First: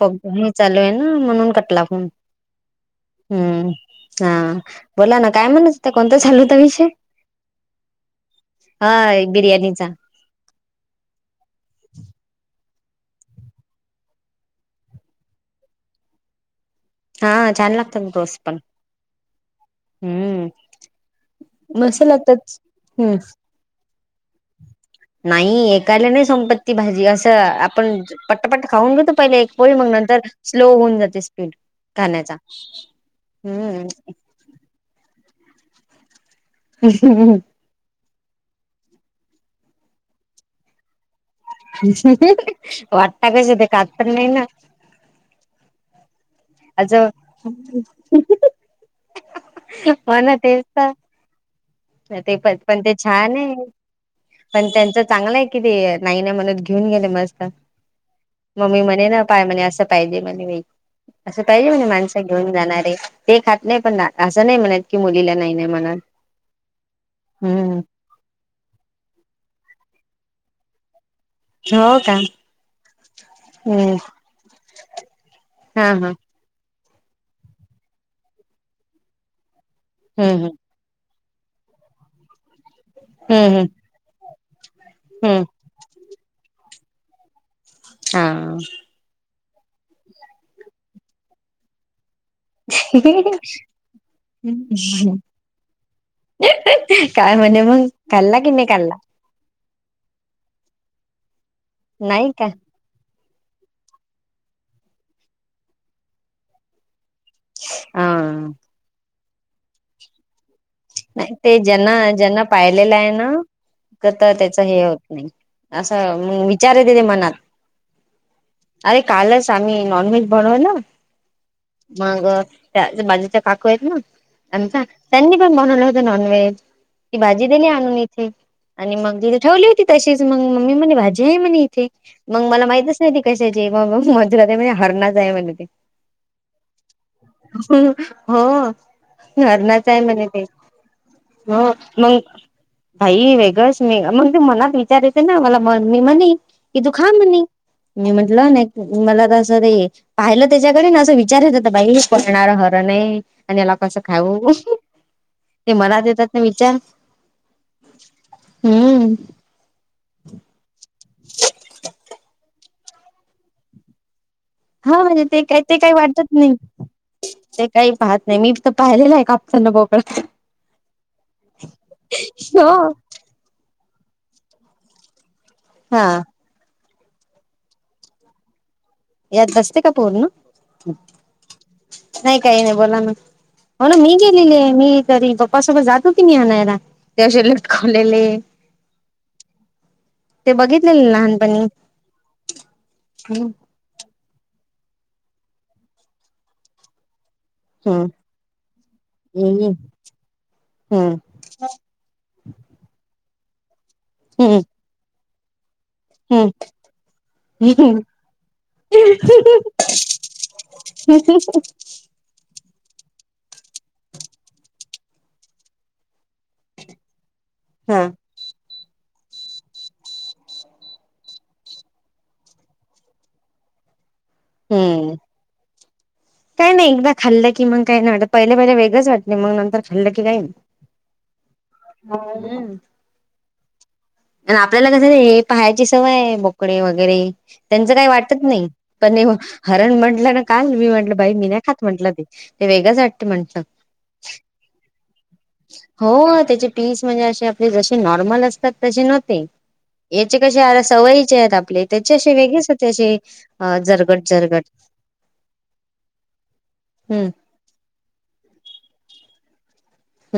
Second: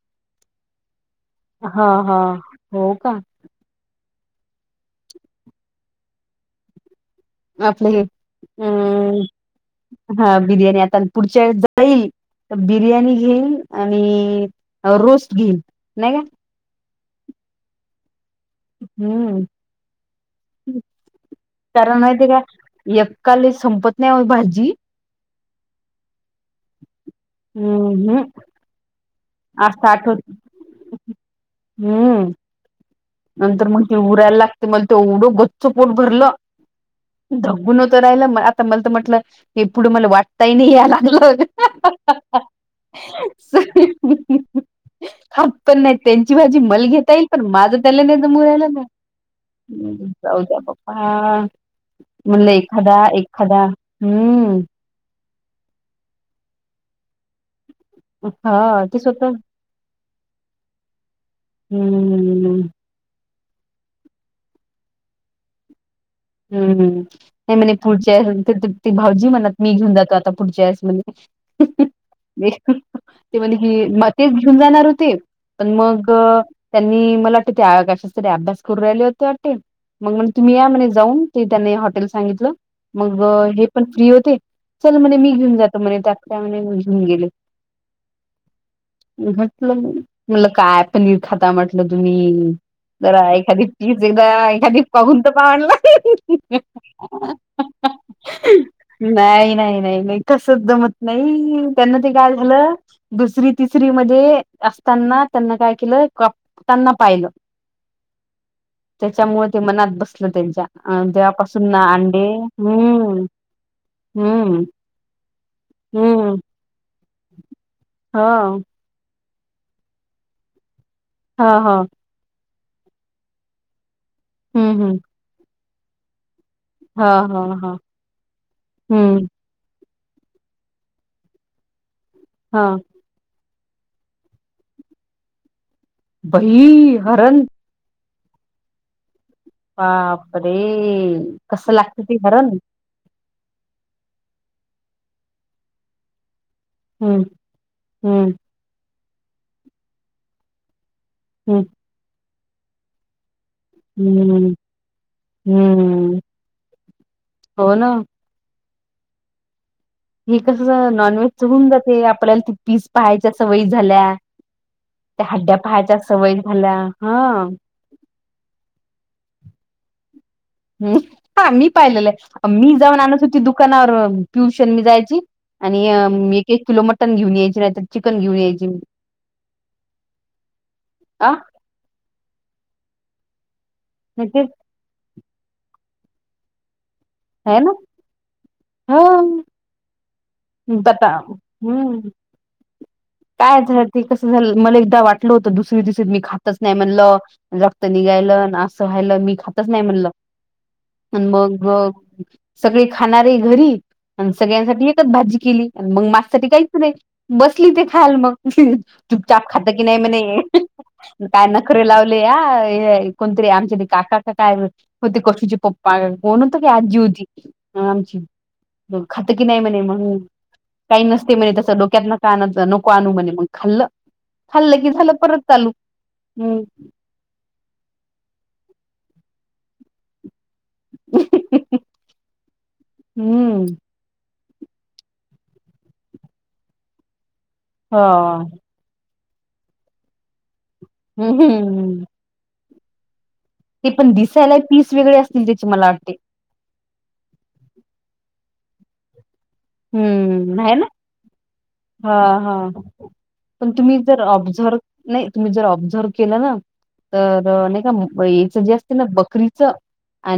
पग हे चालू आहे ना म्हणून कटला हा फून हा हो का हूं! हा बोला ना काय म्हणत होता, कोणता चालू होता विषय. आपलं हे हा बिर्याणीचा. अम हा बिर्याणी आता पुढच्या वेळे जाईल. त बिर्याणी घेईन, आणि रोस्ट घेईन नाही का. हा छान लागतात रोस्ट पण. हूं! हम्म कारण मस्त माहीती का लागतात. हम्म एकाले संपत नाही ओ भाजी. नाही एकाले नाही संपत ती भाजी असं आपण हम्म हम्म पट्टपट्ट खाऊन घेतो पहिले एक. होय मग असं आठवत नंतर स्लो होऊन जाते स्पीड हम्म खाण्याचा. नंतर मग हम्म. ते उरायला लागत मग ते एवढं गच्च पोट भरलं धबून. त राहिलं म आता मल तर म्हटलं की पुढं मला वाकताही नही यालागल होत. वाट्टा कस ते कातर नही ना. हाफ पण नाही त्यांची भाजी मल असं घेता येईल पण माझं लेंद्या च मुळ आलं का, हो ना जाऊ दया तेच तर बप्पा. ते पत पण ते छान आहे हम्म पण त्यांच चांगलं हे. किती नाही नाही म्हणत घेऊन गेले मस्त. मम्मी हा ते म्हणे ना स्वतः पाय म्हणे असं पाहिजे म्हणे बई. असं पाहिजे म्हणे माणस घेऊन हम्म जाणारे. ते खात नाही पना, असं नाही म्हणत की मुलीला नाही नाही म्हनात. हूं हूं नाही म्हणे पुढच्या ते दीप्ती भाऊजी म्हणत मी घेऊन जातो आता पुढच्या वेळेस म्हने. हो का. ते म्हने की हम्म म तेच घेऊन जाणार होते पण हा हा मग. त्यांनी मला वाटते ते कशाचतरी अभ्यास करू राहिले होते वाटते, मग मण हम्म तुम्ही या म्हणे. जाऊन ते त्यांनी हॉटेल सांगितलं मग हम्म हे हम्म पण फ्री होते चल म्हने मी हम्म घेऊन जात त म्हणे त्यात काय म्हने लगेच घेऊन गेले. हा! म्हटलं मग म्हनंलं काय पनीर खाता म्हटलं तुम्ही. जरा हा एखादी पीस एकदा एखादी पाहूंन त पाहनं लं. काय म्हणे मग खांल्ला कि नही खाल्ला. नाही नाही, नाही नाही, कस दमत नाही त्यांना ते नाही काय का झालं. दुसरी तिसरी मध्ये असताना त्यांना काय केलं कापताना पाहिलं. अ! त्याच्यामुळे ते मनात बसलं त्यांच्या अं नाही ते तेवापासून ना ज्यांना अंडे हूं! क त त्याच हे होत नाही असं मंग विचार येते ते मनात. हा! अरे कालच आम्ही नॉनव्हेज बनवल. हा हा! मग त्या अजून बाजूच्या काकू आहेत ना, हम्म आमच्या हम्म त्यांनी पण बनवलं होत नॉनव्हेज. ह ती भाजी ह दिली ह आणून इथे आणि मग हम्म तिथे ठेवली होती तशीच मग मम्मी म्हणे भाजी नहीं म्हणे. ठी मग मला ह माहितच नाही ती कशाची हे मग मंजुळा ताई म्हने हरणाच आहे म्हणे ते. बई हरण हो हंरनाच आहे म्हणे ते. बापरे हो कसं लागत ते मंग. हरण बाई वेगळंच स्मे मग ते मनात विचार येत ना मला ममी म्हनी. की तू खा हम्म म्हणे मी हम्म म्हटलं नाही मला तं ते पाहिलं त्याच्याकडे अस विच विचारच हम्म त बाई पडणार हर नाही आणि याला कसं खाऊ हम्म [inaudible] ते मला हम्म देतात ना विचार..... हो ना हम्म हि कसस नॉनव्हेज च हून जाते आपल्याला ती पीस पहायच्या सवयी झाल्या. हा म्हणजे त्या ते हड्ड्या का ते काही पाहायच्या वाटतात सवय नाही झाल्या हा [inaudible] ते काही पाहत नाही मी तर पाहिलेलं आहे कापताना बोकळा [inaudible] हं हा मी पाहिलेलं हो मी जाऊन आणत होती दुकानावर पियुष‌ आणि मी जायची. आणि हा अ म एक- एक किलो मटण घेऊन यायची नाहीतर चिकन घेऊन यायची. यात बसते का पूर्ण आ नाही, काही नाही बोला ना. हो ना मी नाही ते गेलेले आहे, मी तरी पप्पासोबत जात होती, मी आणायला तेशी लटकवलेले. [inaudible] हा. ते बघितलेलं लहानपणी. हम्म हम्म काय झालं ते कसं झालं, मला एकदा वाटलं होतं, दुसरी -तुसरी मी खातच नाही म्हणलं. रक्त निघायलं अन् असं हायलं मी खातच हम्म नाही म्हणलं. हम्म आणि मग सगळे खाणारे, घरी आणि सगळ्यांसाठी एकच भाजी केली. मग माससाठी हम्म काहीच नाही, बसली ते हम्म खाल मग [inaudible] चुपचाप खातं की नाही म्हणे [inaudible] काय नखरे लाव ले या कोणतरी आमच्या ते काका काय हो ते कसूचे पप्पा कोण होत की आजी होती हा आमची खातं की नाही म्हणे म्हणून काही नसते म्हणे तसं डोक्यात ना का न को म्हणे मग खाल्लं, खाल्लं की हम्म झालं परत चालू काही हम्म. नाही एकदा खाल्लं की मग काही नाही वाटत, पहिले- पहिले वेगळंच वाटलं मग नंतर खाल्लं की काय नाही. हा. [unintelligible] हम्म आन् आपल्याला कस हे पाहायची सवय आहे, बोकडे वगैरे त्यांचं हा काही वाटत नाही. पण [unintelligible] हरण म्हंटलं ना का मी म्हटलं, बाई मी नाही खात हम्म म्हंटलं ते- ते वेगंच वाटत म्हणलं. ते पण दिसायला पीस वेगळे असतील त्याची मला वाटतय. हो त्याचे पीस म्हणजे अशे आपले जशे नॉर्मल असतात तशे नव्हते. याचे हम्म कशे आहे आळा ना सवयीचे आहेत, आपले हा त्याचे अशे हा वेगळेच होते अशे पण तुम्ही जर ऑब्झर्व नाही, तुम्ही जर ऑब्झर्व केलं ना हम्म तर. द नाही का याच जे असते ना बकरीचं?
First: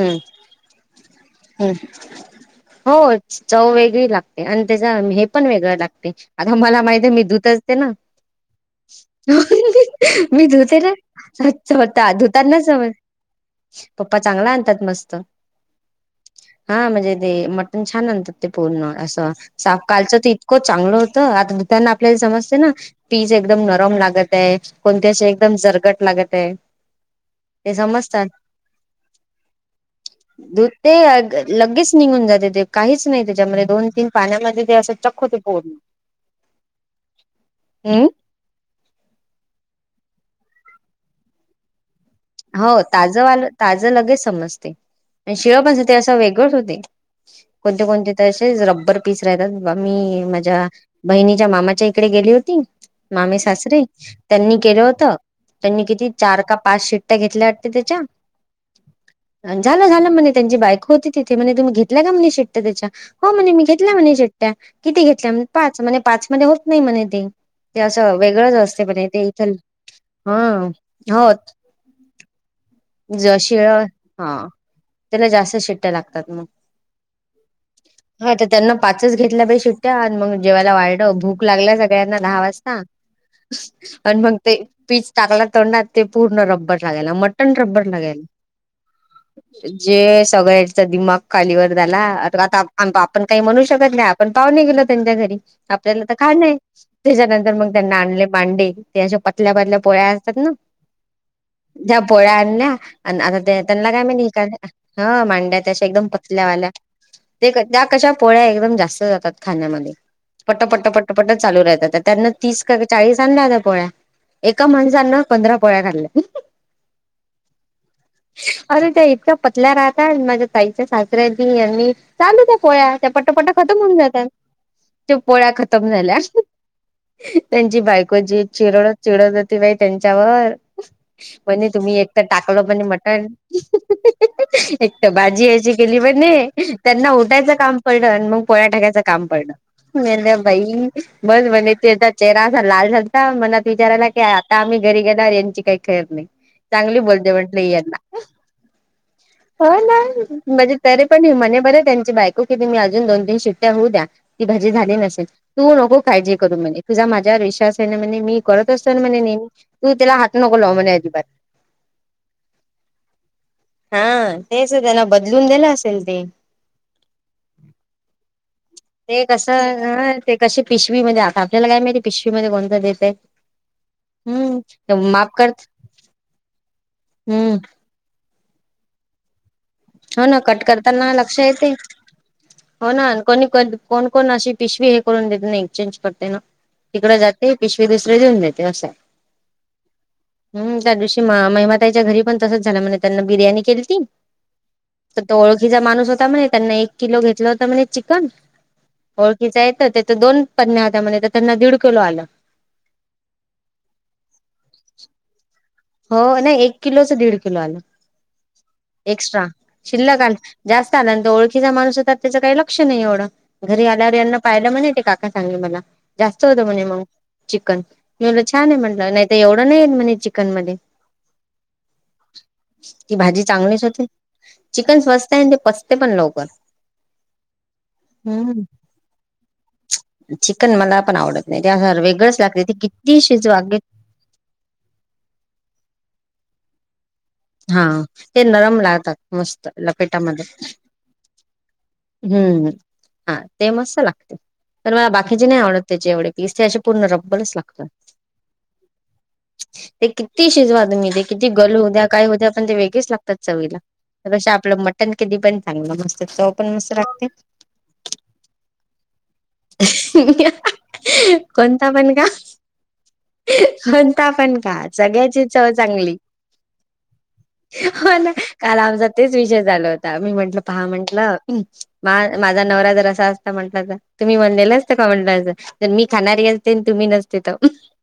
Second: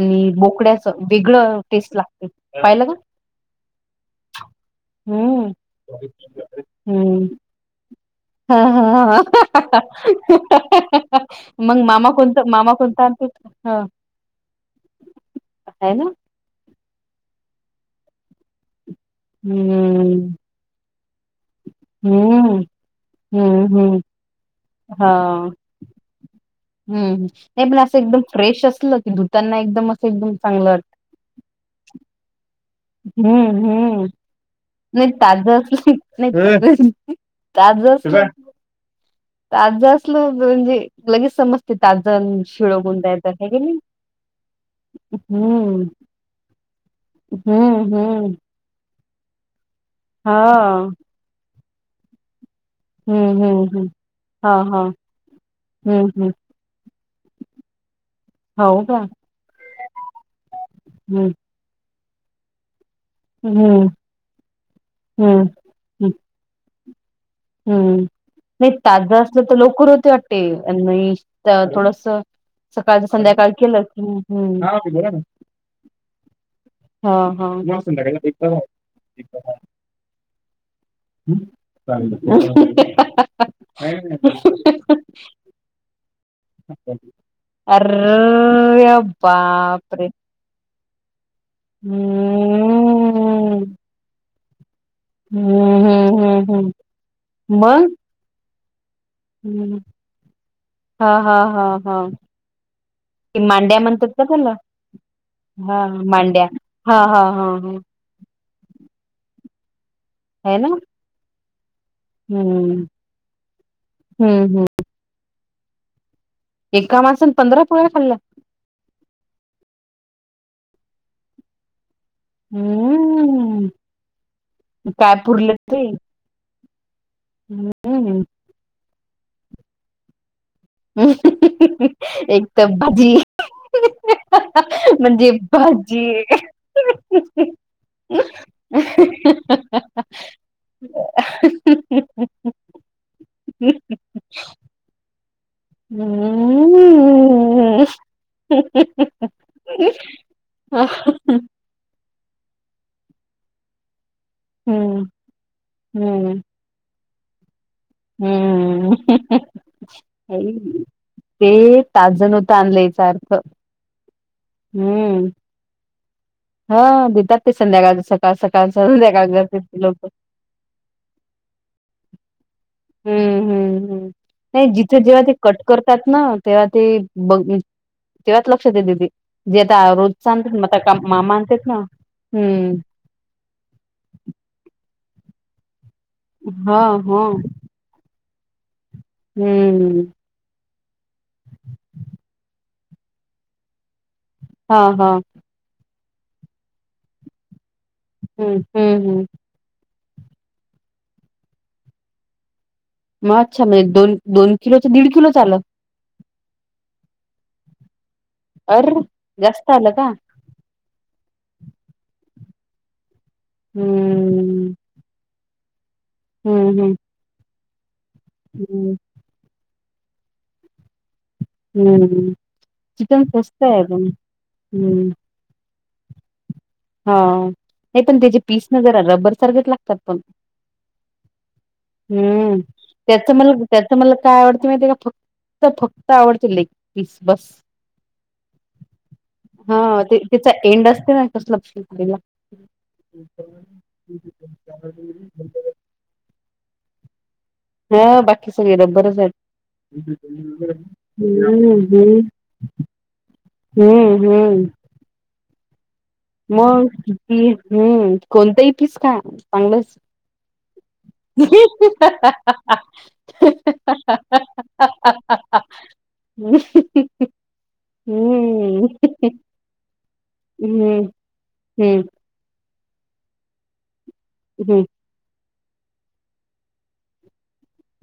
हम्म बोकडाच वेगळं हम्म टेस्ट लागते पाहिलं का? हो चव वेगळी लागते आणि त्याच्या हे पण हम्म वेगळं लागते, आता मला माहिती मी हम्म धूत असते ना. हा हा हा हो [inaudible] मी धुते ना मग [unintelligible] मामा ता धुत कोणता ना मामा समज कोणता आणते ह पप्पा चांगला आणता तात मस्त आहे ना हा म्हणजे ते मटण छान आणतात ते पूर्ण असं. साफ कालचं तर हम्म इतकं चांगलं हो त आता धूतांना आपल्याला समजते, हम्म ना पीज हम्म एकदम नरम हम्म लागताय पण हा एकदम जरगट लागतय. हम्म नाही पण असं एकदम फ्रेश असलं की धुतांना एकदम असं एकदम चांगलं धुते वाटतं लगेच निघून जाते ते. काहीच नाही हम्म- त्याच्यामध्ये दोन हम्म तीन पाण्यामध्ये ते असं नाही चक्क होते ताजंच पूर्ण [inaudible] नाही- नाही. ताज अस हम्म [inaudible] ताज असल म्हणजे लगेच समज हो ताजं वालं, नाही ताज लगेच समजतय. आणि शिळ पण हम्म ते असं वेगळंच होते. कोणटे- हम्म कोणते तर हम्म अशे रब्बर पीस राहतात मी माझ्या हा बहिणीच्या मामाच्या इकडे गेली होती. मामे हम्म हम्म सासरे हम्म हा त्यांनी केल हा होत, त्यांनी हम्म किती हम्म चार का पाच शिट. शिट्ट्या घेतल्या वाटत त्याच्या. हो का आणि झाल झाल म्हणे त्यांची बायक होती हम्म तिथे. म्हणे तुम्ही घेत घेतल्या का म्हणे शेट्ट्या त्याच्या. हो म्हणे मी हम्म घेतल्या. म्हणे शेट्ट्या. किती घेतल्या हम्म म्हणे. पाच हम्म पाच मध्ये होत नाही म्हणे ते. ते अस हम्म. वेगळच नाही असते पण ताजं ते इथ. असलं तर लवकर होते हा वाटते आणि हो थोडस सकाळचं ज संध्याकाळ शिळ, केलं की हा हम्म बोला ना. त्याला जास्त शिट्ट्या लागतात मग. हा हा. हा तर आहे. त्यांना पाचच घेतल्या बयी सीट्ट्या. आणि मग जेवायला वाढ भूक लागल्या सगळ्यांना दहा वाजता. आणि मग ते पिस टाकला तोंडात ते पूर्ण रब्बर लागायला. मट अरे बापरे जे सगळ्याचा दिमाग खालीवर झाला. आता आपण काही म्हणू हम्म. शकत नाही. आपण पावने गेलोत. त्याच्या घरी हम्म आपल्याला हम्म तर खान हम्म आहे. हम्म त्याच्यानंतर मग त्यांनी आणले मांडे. ते अशा पतल्या हम्म. पतल्या पोळ्या असतात ना हा हा हा हा. ज्या पोळ्या आणल्या. आणि आता ते मांड्या त्यांना काय म्हणतात मी का त्याला म्हणल ह मांड्या त्या अशा हा एकदम पतल्या मांड्या वाल्या. हा हा हा हा पोळ्या एकदम जास्त जातात खाण्यामध्ये. आहे पट ना पट पट चालू राहतात. त्यांन तीस का हम्म. चाळीस आणल्या होत्या पोळ्या. हम्म हम्म एका माणसान पंधरा पोळ्या खाल्ल्या. एका माणसान पंधरा पोळ्या खाल्ल्या. अरे त्या इतक्या पतल्या राहता. माझ्या ताईच्या सासऱ्यानी, यांनी चालू त्या पोळ्या त्या पट पट हम्म खतम होऊन जातात. काय त्या पोळ्या पुरलं ते खतम झाल्या. त्यांची बायको हम्म. जी चिरडत चिडत होती बाई त्यांच्यावर. म्हणे [unintelligible] तुम्ही एक तर टाकल म्हणे मटण. एकत म्हणजे भाजी अशी केली भाजी म्हणे. त्यांना उठायच काम पडल. आणि मग पोळ्या टाकायच काम पडल. मी म्हटल बाई बस म्हणे तेचा चेहरा असा लाल झालता. मनात विचार आला कि आता आम्ही घरी गेल्यावर यांची काही खैर नाही. चांगली बोलते म्हटल ही हम्म. आता. हो ना म्हणजे तरी पण ही म्हणे बर त्यांची बायको की तुम्ही अजून दोन तीन सिट्ट्या होऊ द्या. ती भाजी झाली हम्म, नसेल. तू नको काळजी हम्म, करू म्हणे. तुझा माझ्यावर विश्वास म्हणे मी करत असतो हम्म. ना म्हणे नेहमी. तू त्याला हात नको लाऊ म्हणे अजिबात. पाच जण होत याचा अर्थ. हा तेच त्यांन हम्म. बदलून दिल असेल ते. हा देतात ते संध्याकाळ सकाळ. सकाळच ते संध्याकाळ करतात ते कसं लोक. अ ते कसे पिशवी मध्ये आता आपल्याला काय माहिती. पिशवी मध्ये कोणत देतय. हम्म, हम्म, हम्म ते माप करत तात ना तेव्हा ती बघ तेव्हाच लक्ष देते ती. जे आता हो रोज ना आणते कट म का करताना मामा लक्ष आणतात ना. हम्म को कोण कोण अशी पिशवी हे करून देत नाही ए चेंज करते ना. हा, तिकडे हा. जाते पिशवी दुसरीे देऊन देते अस. हम्म हम्म त्या दिवशी म महिमाताईच्या घरी पण तसच झाल. म्हणे त्यांना बिर्याणी केलती. हा हा ओळखीचा माणूस होता म्हणे, त्यांना एक किलो घेतल होत म्हणे चिक तन हम्म, हम्म, हम्म. ओळखीचा येत त्याच दोन पनण्या्या होत्या म्हण तर त्यांना दीड किलो आलं. मागच्या महिन्यात दोन दोन किलोच दीड किलोच आलं. हो नाही एक किलोच दीड किलो आलं अर एक्स्ट्रा जास्त आलं का शिल्लक आ जास्त आला आणि तो ओळखीचा माणूस होता त्याचं काही लक्ष नाही एवढं घरी आल्यावर यांना पाहिलं हम्म म्हणे ते काका सांगे मला जास्त होत हम्म म्हणे हम्म मंग चिकन मी बोलले छान आहे हम्म म्हटलं नाही ते एवढं नाही म्हणे चिकन मध्ये हम्म, ती चिकन सोस्त आहे अगं म. ते आणि पचते पण लवकर हाव! नाही पण त्याचे पीस न जरा रब्बर सारखेच लागतात पण चिकन मला पण आवडत नाही त्या वेगळंच हम्म! लागते ते किती त्याच मला शिजवा त्याच मला काय आवडत माहित हाय का फक्त फक्त आवडते ले ग पीस बस हा ते नरम लागतात मस्त हा ते लपेटामध्ये त्याचा एंड असते ना तसलं खेकडीला. हम्म हा ते मस्त लागत. तर मला बाकीचे नाही आवडत त्याचे एवढे पीस ते असे पूर्ण रबरच लागत. हा बाकी सगळे रबरच आहेत. ते किती शिजवा तुम्ही ते किती हम्म गलू हो द्या हम्म काय होत्या पण ते वेगळेच लागतात चवीला हम्म त्यापेक्षा आपलं म टण कधी पण चांगलं मस्त. म पण मस्त लागते. ती हम्म कोणतही पीस खा चांगलं [unintelligible] कोणता पण क कोणता पण खा सगळ्याची हम्म. चव चांगली. हम्म! हो ना काल आमचा तेच विषय चालू होता मी म्हंटल पहा म्हंटलं. हम्म! मा माझा नवरा जर असा असता म्हटलां तर तुम्ही हं. म्हंणटल्यासा हो म्हंटलं असं तर मी खाणारी असते तुम्ही नसते तर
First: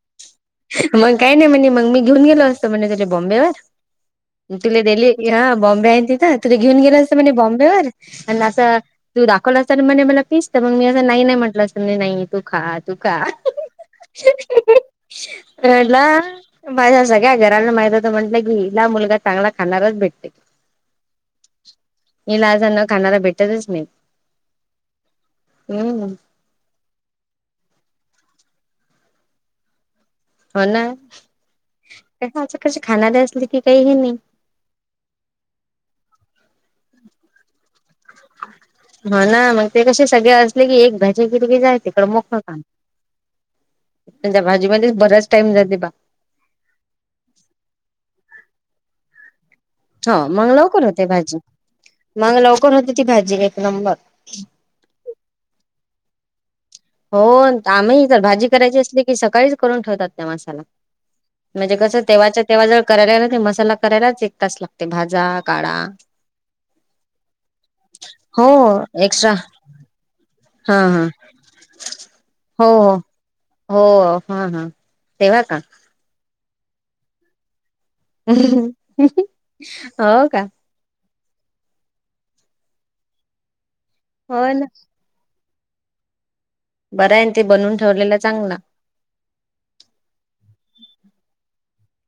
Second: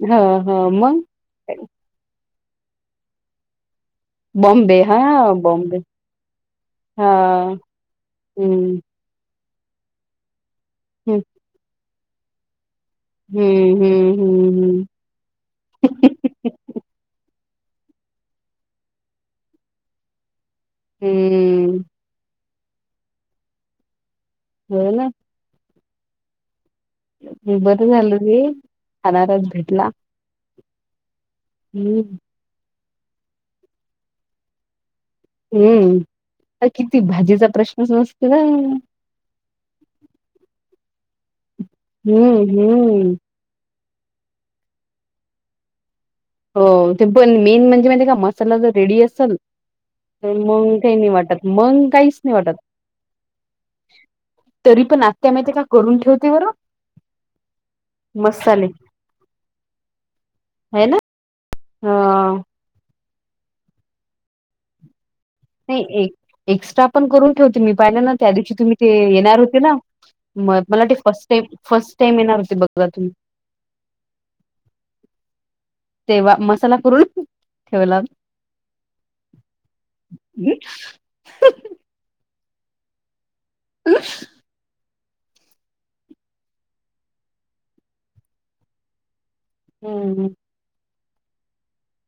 हं हं म? काय नाही म्हणे मग मी घेऊन गेलो असतं म्हणे त्याच्या बॉम्बेवर. तुले बॉम्बे. दिल्ली हां, फिरा बॉम्बे आहे तिथं तुला घेऊन गेलं असतं म्हणे हां. बॉम्बे वर आण असं हं, तु दाखवला अस म्हणे मला पिस तर मग मी असं हं. नाही नाही म्हटलं असं मी नाही. तु खा तु खा हं, हं, हं, हं. रडला. माझ्या सगळ्या घराला माहित होतं म्हटलं की हिला मुलगा चांगला खाणारच भेटते. हम्म! इलाज ना खाणारा भेटतच नाही. हो ना! हम्म! हम्म बरं झालं मी खणारा भेटला. हो ना हं, त्याच असं कसं खाणार असली की काहीही नाही. हम्म, आ किती भाजीचा प्रश्नच नसतो ना. हो ना मग ते कसे सगळे असले की एक भाजी केली की जाते प्रमुख हं, पक्वान. हं. पण त्या भाजीमध्येच बराच टाइम जाते बा. हो ते पण मेन म्हणजे माहिती हाय का मसाला जर रेडी असलं हो तर मग मंग लवकर काही होते नाही भाजी वाटत मंग काहीच नाही मग वाटत. लवकर होते ती भाजी एक नंबर तरी पण आत्त्या माहिती हाय का करून ठेवते बर. हो आम्ही तर भाजी करायची असली की सकाळीच करून ठेवतात त्या मसाला. आहे ना म्हणजे अ कसं तेव्हाच्या तेव्हा जर करायला ना तर मसाला करायलाच एक तास लागते भाजा काळा नाही एक्स्ट्रा आपण करून ठेवते मी पाहिलं ना त्या हो दिवशी तुम्ही ते एक्स्ट्रा येणार होते ना मग हा मला ते हा फर्स्ट टाईम फर्स्ट टाईम येणार होते हो बघा तुम्ही हो हा हा तेव्हा का? तेव्हा मसाला करून ठेवला हो का [unintelligible] होय ना बरं आहे ना ते बनवून ठेवलेला चांगला हम्म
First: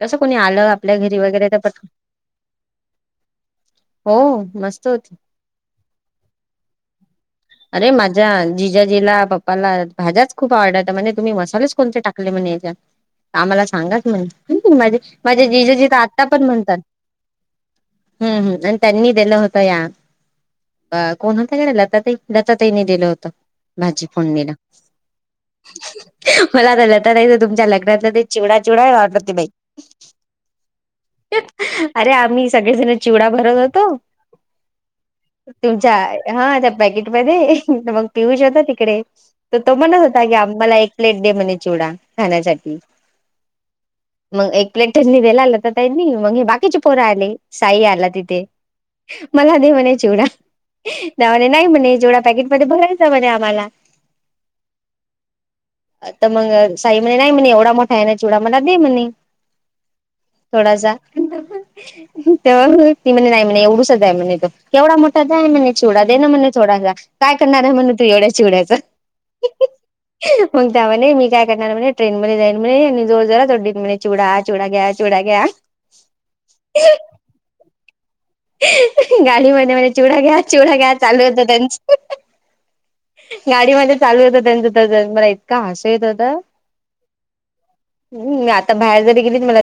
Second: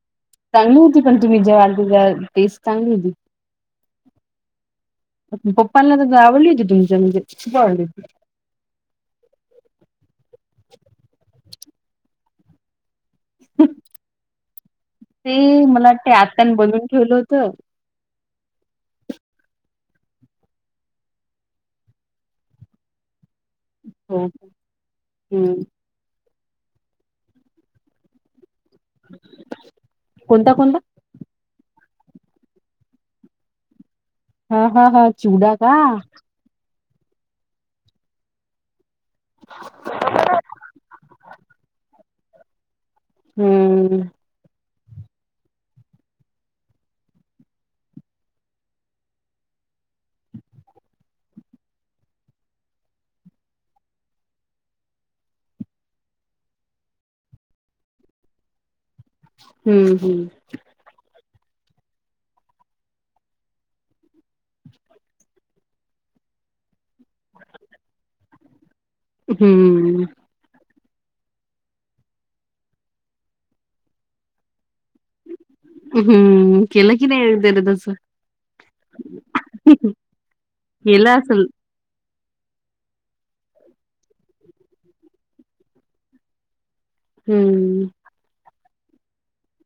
कसं कोणी आ चांगली होती पण तुम्ही जे वाढली टेस्ट चांगली होती हो मस्त होती पप्पांना तर आवडली होती तुमच्या म्हणजे खूप आवडली अरे होती माझ्या जिजाजीला पप्पाला भाज्याच खूप आवडत म्हणे तुम्ही मसालेच कोणते टाकले म्हणे हेच्यात आम्हाला सांगा की म्हण ते माझे जिजाजी मला तर वाटते आता पण आत्याने म्हणतात बनवून ठेवलं होतं हम्म हम् आणि त्यांनी दिलं होतं या कोण होत कडे लता ताई लता ताईंनी दिलं होतं भाजी हो फोडणीला हम्म मला तर लता ताईच तुमच्या लग्नातलं चिवडा चिवडा आठवते बाई कोणता कोणता अरे आम्ही सगळेजण चिवडा भरत होतो हा हा हा चिवडा का? तुमच्या हा त्या पॅकेटमध्ये मग पियुष होता तिकडे तर तो म्हणत होता की मला एक प्लेट दे म्हणे चिवडा खाण्यासाठी हम्म मग एक प्लेटं दिल्या लता ताईंनी मग हे बाकीचे पोरा आले साई ही आला तिथे मला दे म्हणे चिवडा त्या म्हणे नाही म्हणे चिवडा पॅकेट मध्ये भरायचां म्हणे आम्हाला आता मग साई म्हणे नाही म्हणे एवढा मोठा आहे ना चिवडा मला दे म्हणे हम्म हम्म थोडासा तर ती म्हणे नाही म्हणे एवढूसा आहे म्हणे तो केवढा मोठा आहे म्हणे चिवडा दे ना मला थोडासा काय करणार आहे म्हणे तू एवढ्या चिवड्याचं हम्म मग त्या म्हणे मी काय करणार म्हणे ट्रेन मध्ये जाईन म्हणे आणि जोर जोरात ओरडीन म्हणे चिवडा चिवडा घ्या चिवडा घ्या हम्म केलं की नाही तर तसं गाडीमध्ये म्हण चिवडा घ्या चिवडा घ्या केलं चालू होत असेल. त्यांचं गाडीमध्ये चालू होत त्यांच तस मला इतक हसू येत होतं हम्म हम् आता बाहेर जरी गेलीच मला